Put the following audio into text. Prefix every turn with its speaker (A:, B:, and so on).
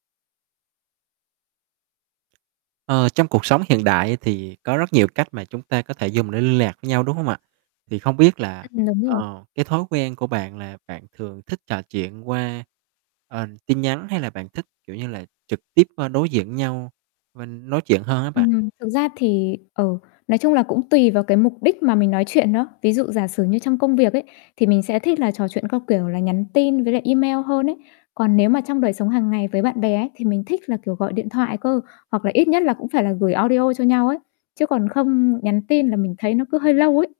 A: Ờ, trong cuộc sống hiện đại á thì có rất nhiều cách mà chúng ta có thể dùng để liên lạc với nhau, đúng không ạ? Thì không biết là,
B: Ừm, đúng rồi.
A: ờ, cái thói quen của bạn là bạn thường thích trò chuyện qua, ờ, tin nhắn hay là bạn thích, kiểu, như là trực tiếp, ơ, đối diện nhau mình nói chuyện hơn á bạn?
B: Ừm, thực ra thì, ờ, nói chung là cũng tùy vào cái mục đích mà mình nói chuyện nữa. Ví dụ giả sử như trong công việc ấy, thì mình sẽ thích là trò chuyện qua, kiểu là, nhắn tin với lại email hơn ấy. Còn nếu mà trong đời sống hằng ngày với bạn bè ấy thì mình thích là, kiểu, gọi điện thoại cơ, hoặc là ít nhất là cũng phải là gửi audio cho nhau ấy, chứ còn không nhắn tin là mình thấy nó cứ hơi lâu ấy.